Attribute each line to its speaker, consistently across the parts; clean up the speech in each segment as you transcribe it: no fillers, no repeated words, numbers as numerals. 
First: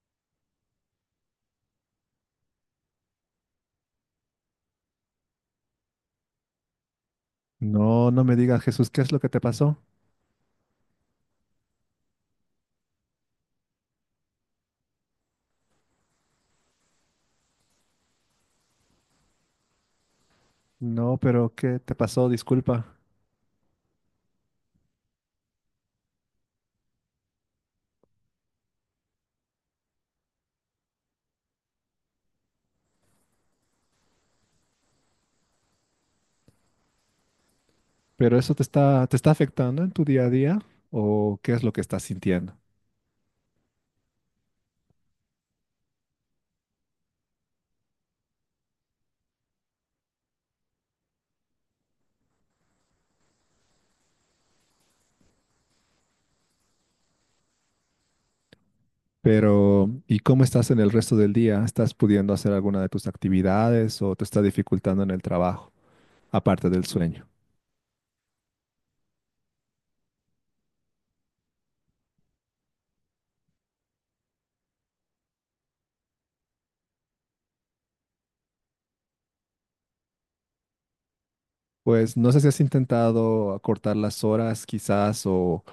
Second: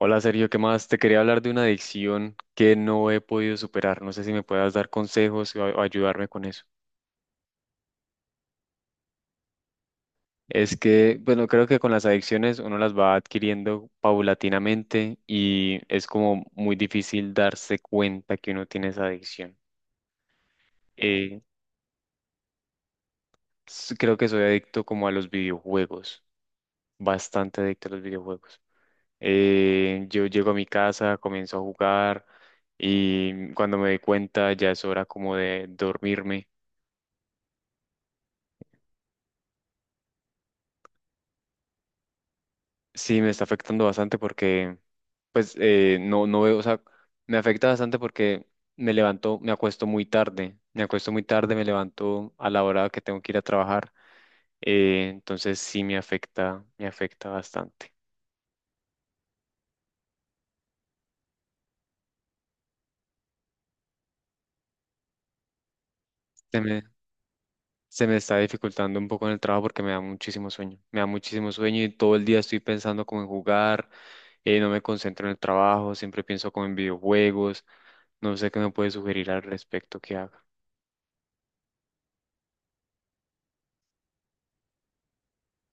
Speaker 1: Hola Sergio, ¿qué más? Te quería hablar de una adicción que no he podido superar. No sé si me puedas dar consejos o ayudarme con eso.
Speaker 2: No, no me digas, Jesús, ¿qué es lo que te pasó?
Speaker 1: Es que, bueno, creo que con las adicciones uno las va adquiriendo paulatinamente y es como muy difícil darse cuenta que uno tiene esa adicción.
Speaker 2: No,
Speaker 1: Eh,
Speaker 2: pero ¿qué te pasó? Disculpa.
Speaker 1: Creo que soy adicto como a los videojuegos, bastante adicto a los videojuegos. Yo llego a mi casa, comienzo a jugar y cuando me doy cuenta ya es hora como de dormirme.
Speaker 2: ¿Pero eso te está afectando en tu día a día? ¿O qué es lo que estás sintiendo?
Speaker 1: Sí, me está afectando bastante porque, pues, no, no veo, o sea, me afecta bastante porque me levanto, me acuesto muy tarde, me acuesto muy tarde, me levanto a la hora que tengo que ir a trabajar, entonces sí me afecta bastante.
Speaker 2: Pero, ¿y cómo estás en el resto del día? ¿Estás pudiendo hacer alguna de tus actividades o te está dificultando en el trabajo,
Speaker 1: Se
Speaker 2: aparte
Speaker 1: me,
Speaker 2: del sueño?
Speaker 1: se me está dificultando un poco en el trabajo porque me da muchísimo sueño, me da muchísimo sueño y todo el día estoy pensando como en jugar, no me concentro en el trabajo, siempre pienso como en videojuegos, no sé qué me puede sugerir al respecto que haga.
Speaker 2: Pues no sé si has intentado acortar las horas quizás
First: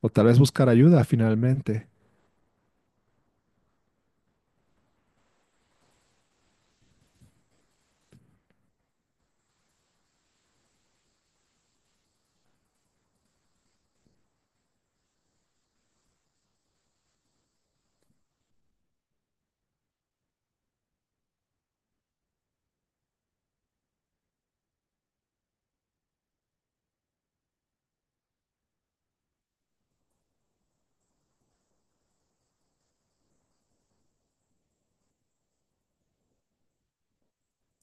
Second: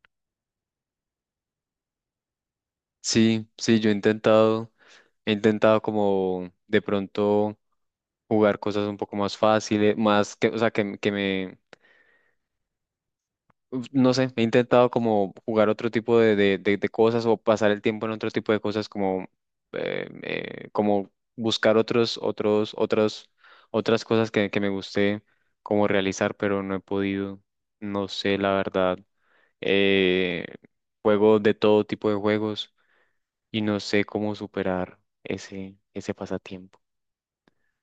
Speaker 2: o tal vez buscar ayuda finalmente.
Speaker 1: Sí, sí, yo he intentado como de pronto jugar cosas un poco más fáciles, más que, o sea, que me, uf, no sé, he intentado como jugar otro tipo de cosas o pasar el tiempo en otro tipo de cosas como, como buscar otras cosas que me guste como realizar, pero no he podido, no sé, la verdad. Eh, Juego de todo tipo de juegos y no sé cómo superar ese pasatiempo.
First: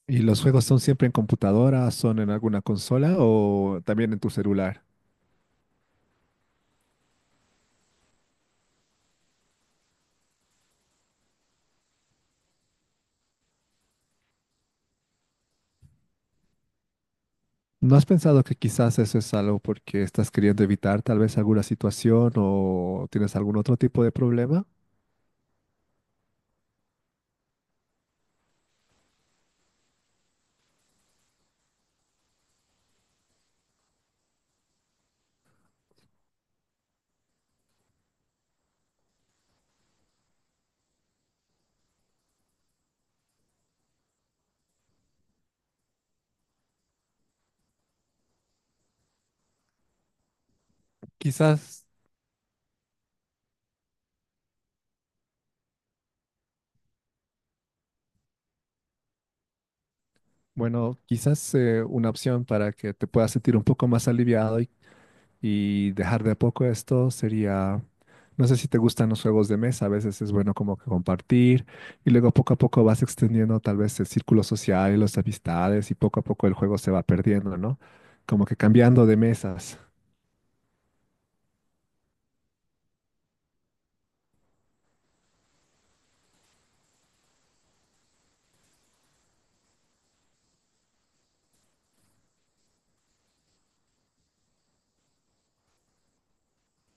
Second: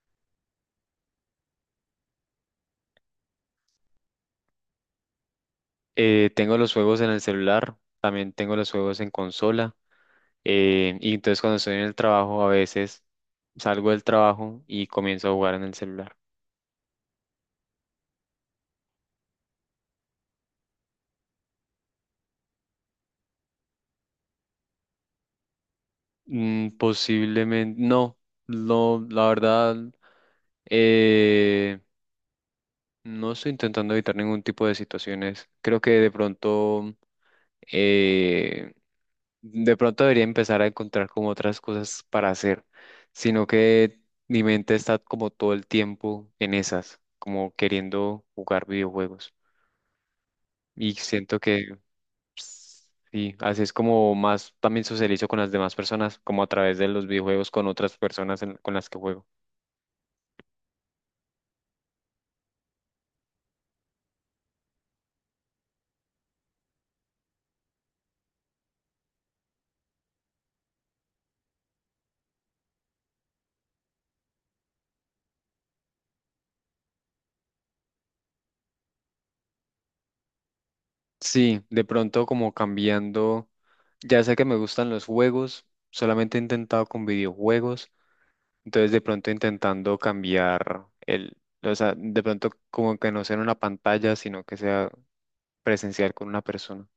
Speaker 2: ¿Y los juegos son siempre en computadora, son en alguna consola o también en tu celular?
Speaker 1: Tengo los juegos en el celular, también tengo los juegos en consola, y entonces cuando estoy en el trabajo a veces salgo del trabajo y comienzo a jugar en el celular.
Speaker 2: ¿No has pensado que quizás eso es algo porque estás queriendo evitar tal vez alguna situación o tienes algún otro tipo de problema?
Speaker 1: Posiblemente, no, no, la verdad, eh, no estoy intentando evitar ningún tipo de situaciones. Creo que eh, De pronto debería empezar a encontrar como otras cosas para hacer, sino que mi mente está como todo el tiempo en esas, como queriendo jugar videojuegos. Y siento que
Speaker 2: Quizás,
Speaker 1: sí, así es como más también socializo con las demás personas, como a través de los videojuegos con otras personas con las que juego.
Speaker 2: bueno, quizás una opción para que te puedas sentir un poco más aliviado y dejar de a poco esto sería, no sé si te gustan los juegos de mesa, a veces es bueno como que compartir y luego poco a poco vas extendiendo tal vez el círculo social y las amistades y poco a poco el juego se va perdiendo, ¿no? Como que cambiando de mesas.
Speaker 1: Sí, de pronto como cambiando, ya sé que me gustan los juegos, solamente he intentado con videojuegos. Entonces, de pronto intentando cambiar el, o sea, de pronto como que no sea en una pantalla, sino que sea presencial con una persona,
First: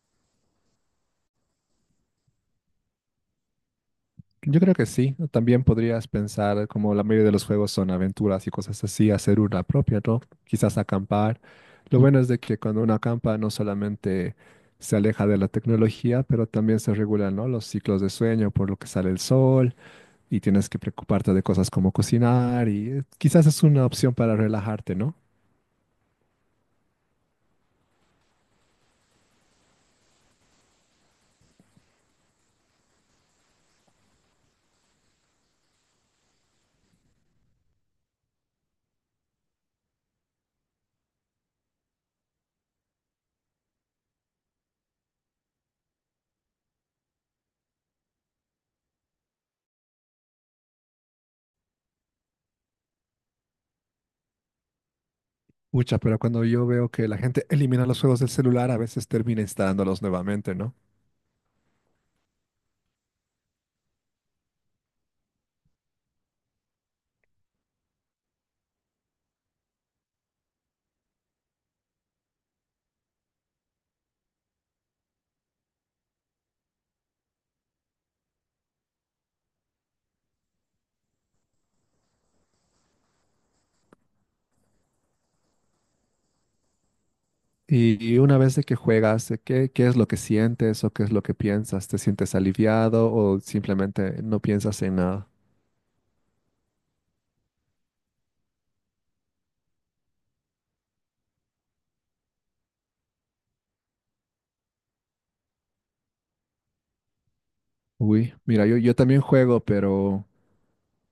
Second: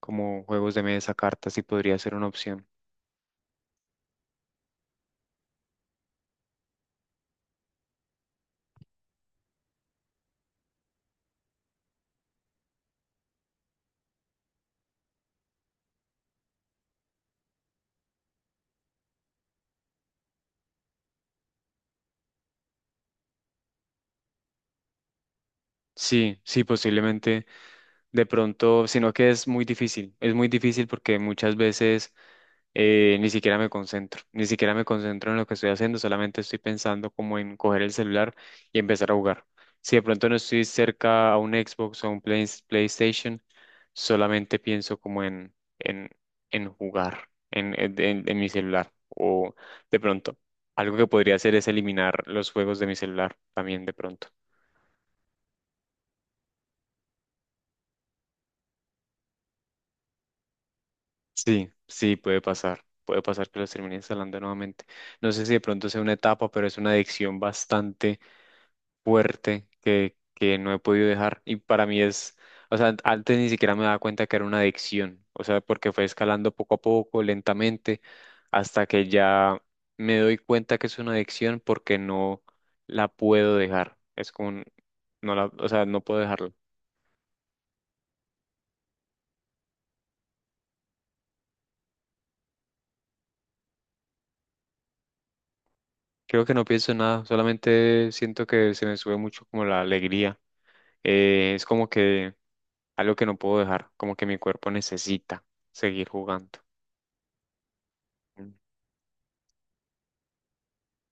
Speaker 1: como juegos de mesa, cartas, sí podría ser una opción.
Speaker 2: Yo creo que sí. También podrías pensar, como la mayoría de los juegos son aventuras y cosas así, hacer una propia, ¿no? Quizás acampar. Lo bueno es de que cuando uno acampa no solamente se aleja de la tecnología, pero también se regulan, ¿no? Los ciclos de sueño por lo que sale el sol y tienes que preocuparte de cosas como cocinar y quizás es una opción para relajarte, ¿no?
Speaker 1: Sí, sí, posiblemente de pronto, sino que es muy difícil porque muchas veces ni siquiera me concentro, ni siquiera me concentro en lo que estoy haciendo, solamente estoy pensando como en coger el celular y empezar a jugar. Si de pronto no estoy cerca a un Xbox o a un PlayStation, solamente pienso como en jugar en mi celular. O de pronto, algo que podría hacer es eliminar los juegos de mi celular también de pronto.
Speaker 2: Mucha, pero cuando yo veo que la gente elimina los juegos del celular, a veces termina instalándolos nuevamente, ¿no?
Speaker 1: Sí, sí, puede pasar. Puede pasar que los termine instalando nuevamente. No sé si de pronto sea una etapa, pero es una adicción bastante fuerte que no he podido dejar. Y para mí es, o sea, antes ni siquiera me daba cuenta que era una adicción, o sea, porque fue escalando poco a poco, lentamente, hasta que ya me doy cuenta que es una adicción porque no la puedo dejar. Es como, no la, o sea, no puedo dejarlo.
Speaker 2: Y una vez de que juegas, ¿qué, qué es lo que sientes o qué es lo que piensas? ¿Te sientes aliviado o simplemente no piensas en nada?
Speaker 1: Creo que no pienso en nada, solamente siento que se me sube mucho como la alegría. Es como que algo que no puedo dejar, como que mi cuerpo necesita seguir jugando.
Speaker 2: Uy, mira, yo también juego, pero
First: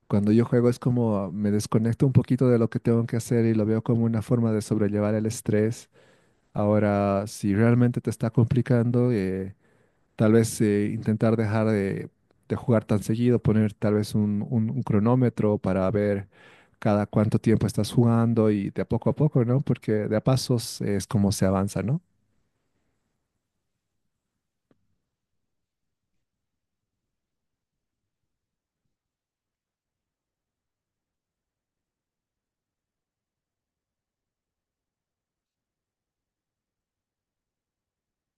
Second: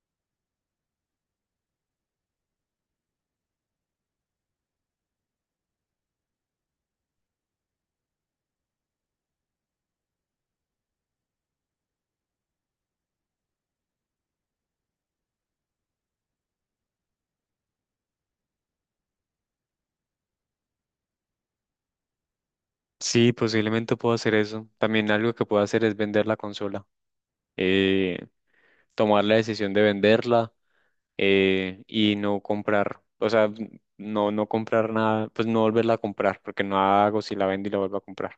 Speaker 2: cuando yo juego es como ah, me desconecto un poquito de lo que tengo que hacer y lo veo como una forma de sobrellevar el estrés. Ahora, si realmente te está complicando, tal vez intentar dejar de jugar tan seguido, poner tal vez un, un cronómetro para ver cada cuánto tiempo estás jugando y de a poco, ¿no? Porque de a pasos es como se avanza, ¿no?
Speaker 1: Sí, posiblemente puedo hacer eso. También algo que puedo hacer es vender la consola. Eh, Tomar la decisión de venderla y no comprar. O sea, no, no comprar nada, pues no volverla a comprar, porque no hago si la vendo y la vuelvo a comprar.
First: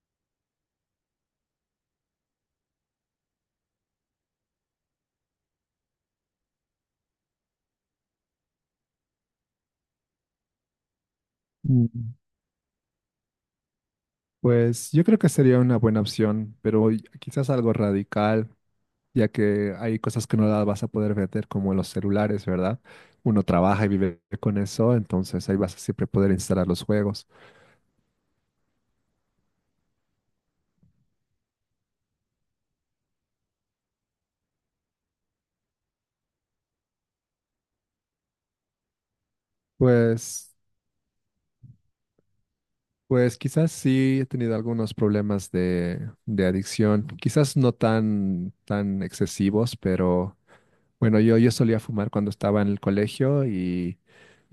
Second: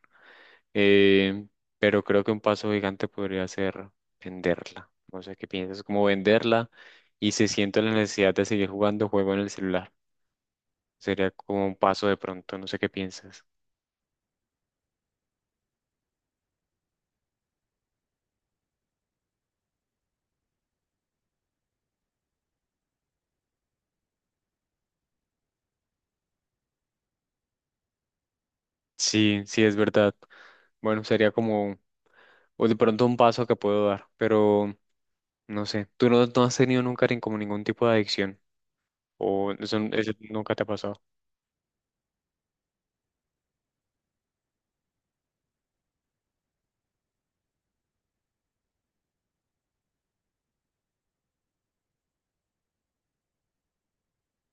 Speaker 1: Eh, pero creo que un paso gigante podría ser venderla. No sé qué piensas, como venderla y si siento la necesidad de seguir jugando juego en el celular. Sería como un paso
Speaker 2: Mm.
Speaker 1: de pronto, no sé qué piensas.
Speaker 2: Pues yo creo que sería una buena opción, pero quizás algo radical, ya que hay cosas que no las vas a poder vender, como los celulares, ¿verdad? Uno trabaja y vive con eso, entonces ahí vas a siempre poder instalar los juegos.
Speaker 1: Sí, sí, es verdad. Bueno, sería como o de pronto un paso que puedo dar, pero no sé, tú no has tenido nunca como ningún tipo de adicción o eso
Speaker 2: Pues,
Speaker 1: nunca te ha pasado.
Speaker 2: pues quizás sí he tenido algunos problemas de adicción, quizás no tan, tan excesivos, pero bueno, yo solía fumar cuando estaba en el colegio y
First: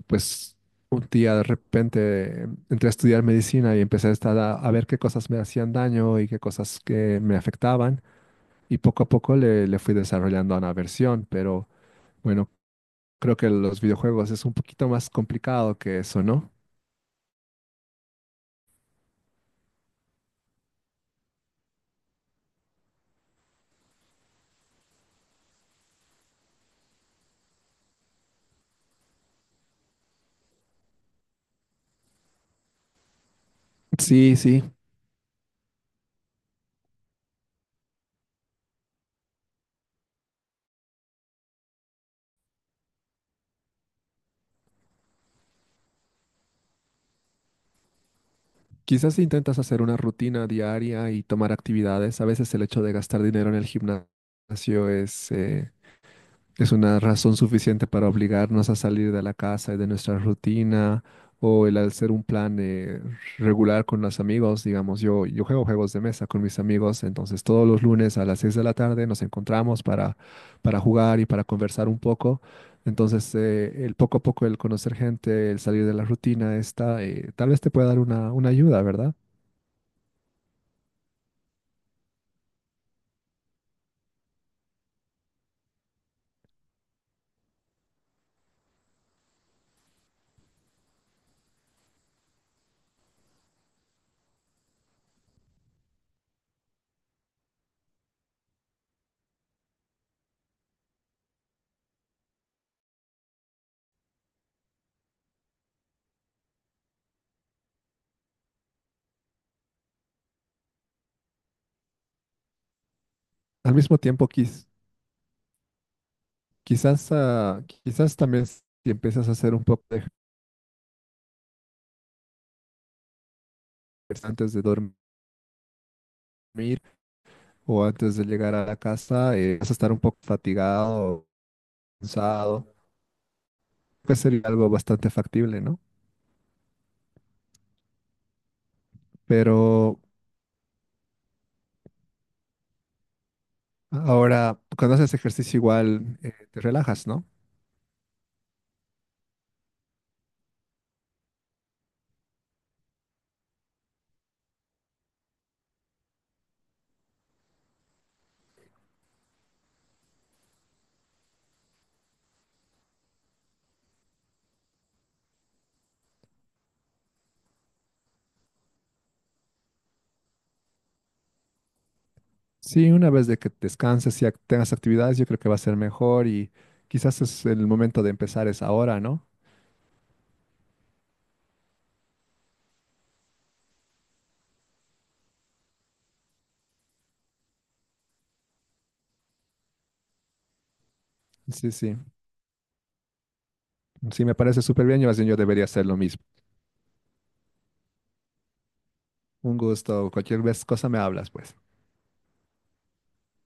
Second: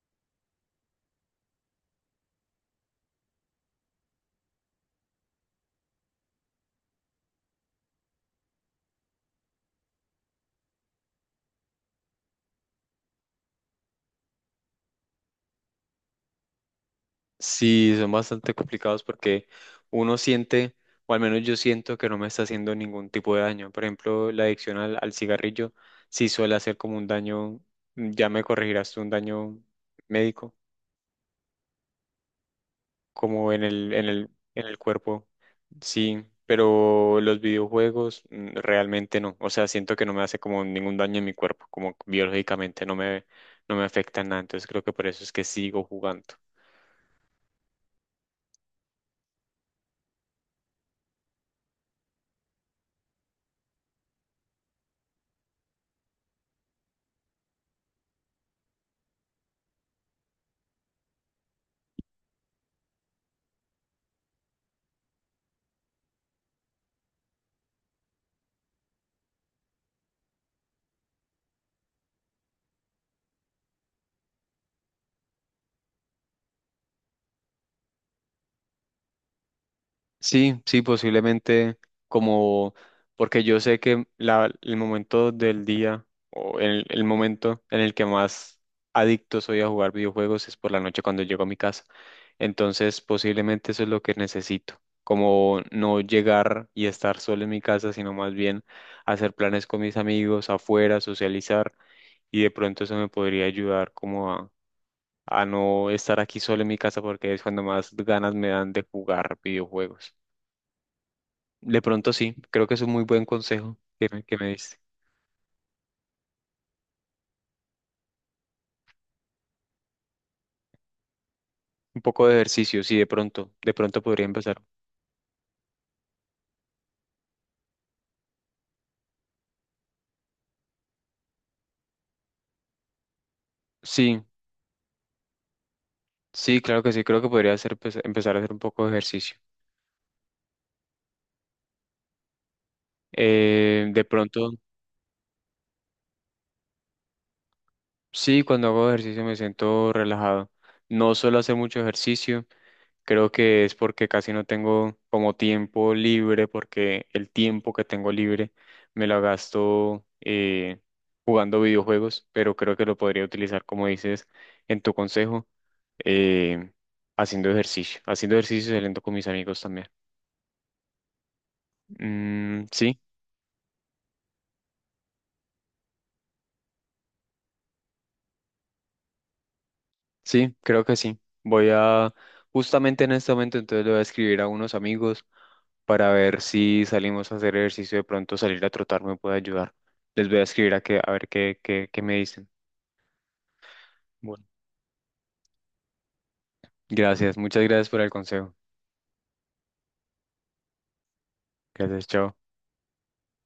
Speaker 2: pues un día de repente entré a estudiar medicina y empecé a estar a ver qué cosas me hacían daño y qué cosas que me afectaban y poco a poco le, le fui desarrollando una versión, pero bueno, creo que los videojuegos es un poquito más complicado que eso, ¿no?
Speaker 1: Sí, son bastante complicados porque uno siente, o al menos yo siento que no me está haciendo ningún tipo de daño. Por ejemplo, la adicción al cigarrillo sí suele hacer como un daño, ya me corregirás tú, un daño médico como en el, en el,
Speaker 2: Sí, sí.
Speaker 1: en el cuerpo, sí, pero los videojuegos realmente no, o sea, siento que no me hace como ningún daño en mi cuerpo, como biológicamente no me afecta en nada, entonces creo que por eso es que sigo jugando.
Speaker 2: Quizás si intentas hacer una rutina diaria y tomar actividades, a veces el hecho de gastar dinero en el gimnasio es, es una razón suficiente para obligarnos a salir de la casa y de nuestra rutina o el hacer un plan regular con los amigos. Digamos, yo juego juegos de mesa con mis amigos, entonces todos los lunes a las 6 de la tarde nos encontramos para jugar y para conversar un poco. Entonces, el poco a poco, el conocer gente, el salir de la rutina, esta, tal vez te pueda dar una ayuda, ¿verdad?
Speaker 1: Sí, sí, posiblemente como, porque yo sé que el momento del día o el momento en el que más adicto soy a jugar videojuegos es por la noche cuando llego a mi casa. Entonces, posiblemente eso es lo que necesito, como no llegar y estar solo en mi casa, sino más bien hacer planes con mis amigos afuera, socializar y de pronto eso me podría ayudar como a no estar aquí solo en mi casa porque es cuando más ganas me dan de jugar videojuegos. De pronto sí, creo que es un muy buen
Speaker 2: Al
Speaker 1: consejo
Speaker 2: mismo
Speaker 1: que me,
Speaker 2: tiempo,
Speaker 1: que me diste.
Speaker 2: quizás, ah, quizás también si empiezas a hacer un poco de
Speaker 1: Un poco de ejercicio, sí, de pronto podría
Speaker 2: ejercicio antes de
Speaker 1: empezar.
Speaker 2: dormir, o antes de llegar a la casa, vas a estar un poco fatigado, cansado, pues
Speaker 1: Sí,
Speaker 2: sería algo bastante factible, ¿no?
Speaker 1: sí, claro que sí, creo que podría hacer, pues, empezar a hacer un poco de ejercicio.
Speaker 2: Pero
Speaker 1: De pronto,
Speaker 2: ahora, cuando haces ejercicio igual, te relajas, ¿no?
Speaker 1: sí, cuando hago ejercicio me siento relajado. No suelo hacer mucho ejercicio. Creo que es porque casi no tengo como tiempo libre, porque el tiempo que tengo libre me lo gasto jugando videojuegos, pero creo que lo podría utilizar, como dices, en tu consejo, eh, haciendo ejercicio y saliendo con mis amigos también. Mm,
Speaker 2: Sí,
Speaker 1: sí,
Speaker 2: una vez de que descanses y tengas actividades, yo creo que va a ser mejor y quizás es el momento de empezar es ahora, ¿no?
Speaker 1: sí, creo que sí. Voy a, justamente en este momento, entonces le voy a escribir a unos amigos para ver si salimos a hacer ejercicio, de pronto salir a trotar me puede ayudar. Les voy a escribir a, que, a ver qué,
Speaker 2: Sí,
Speaker 1: qué,
Speaker 2: sí,
Speaker 1: qué me dicen.
Speaker 2: sí, me
Speaker 1: Bueno.
Speaker 2: parece súper bien y más bien yo debería hacer lo mismo.
Speaker 1: Gracias, muchas gracias por el consejo.
Speaker 2: Un gusto, cualquier vez cosa me hablas, pues.
Speaker 1: Gracias, chao.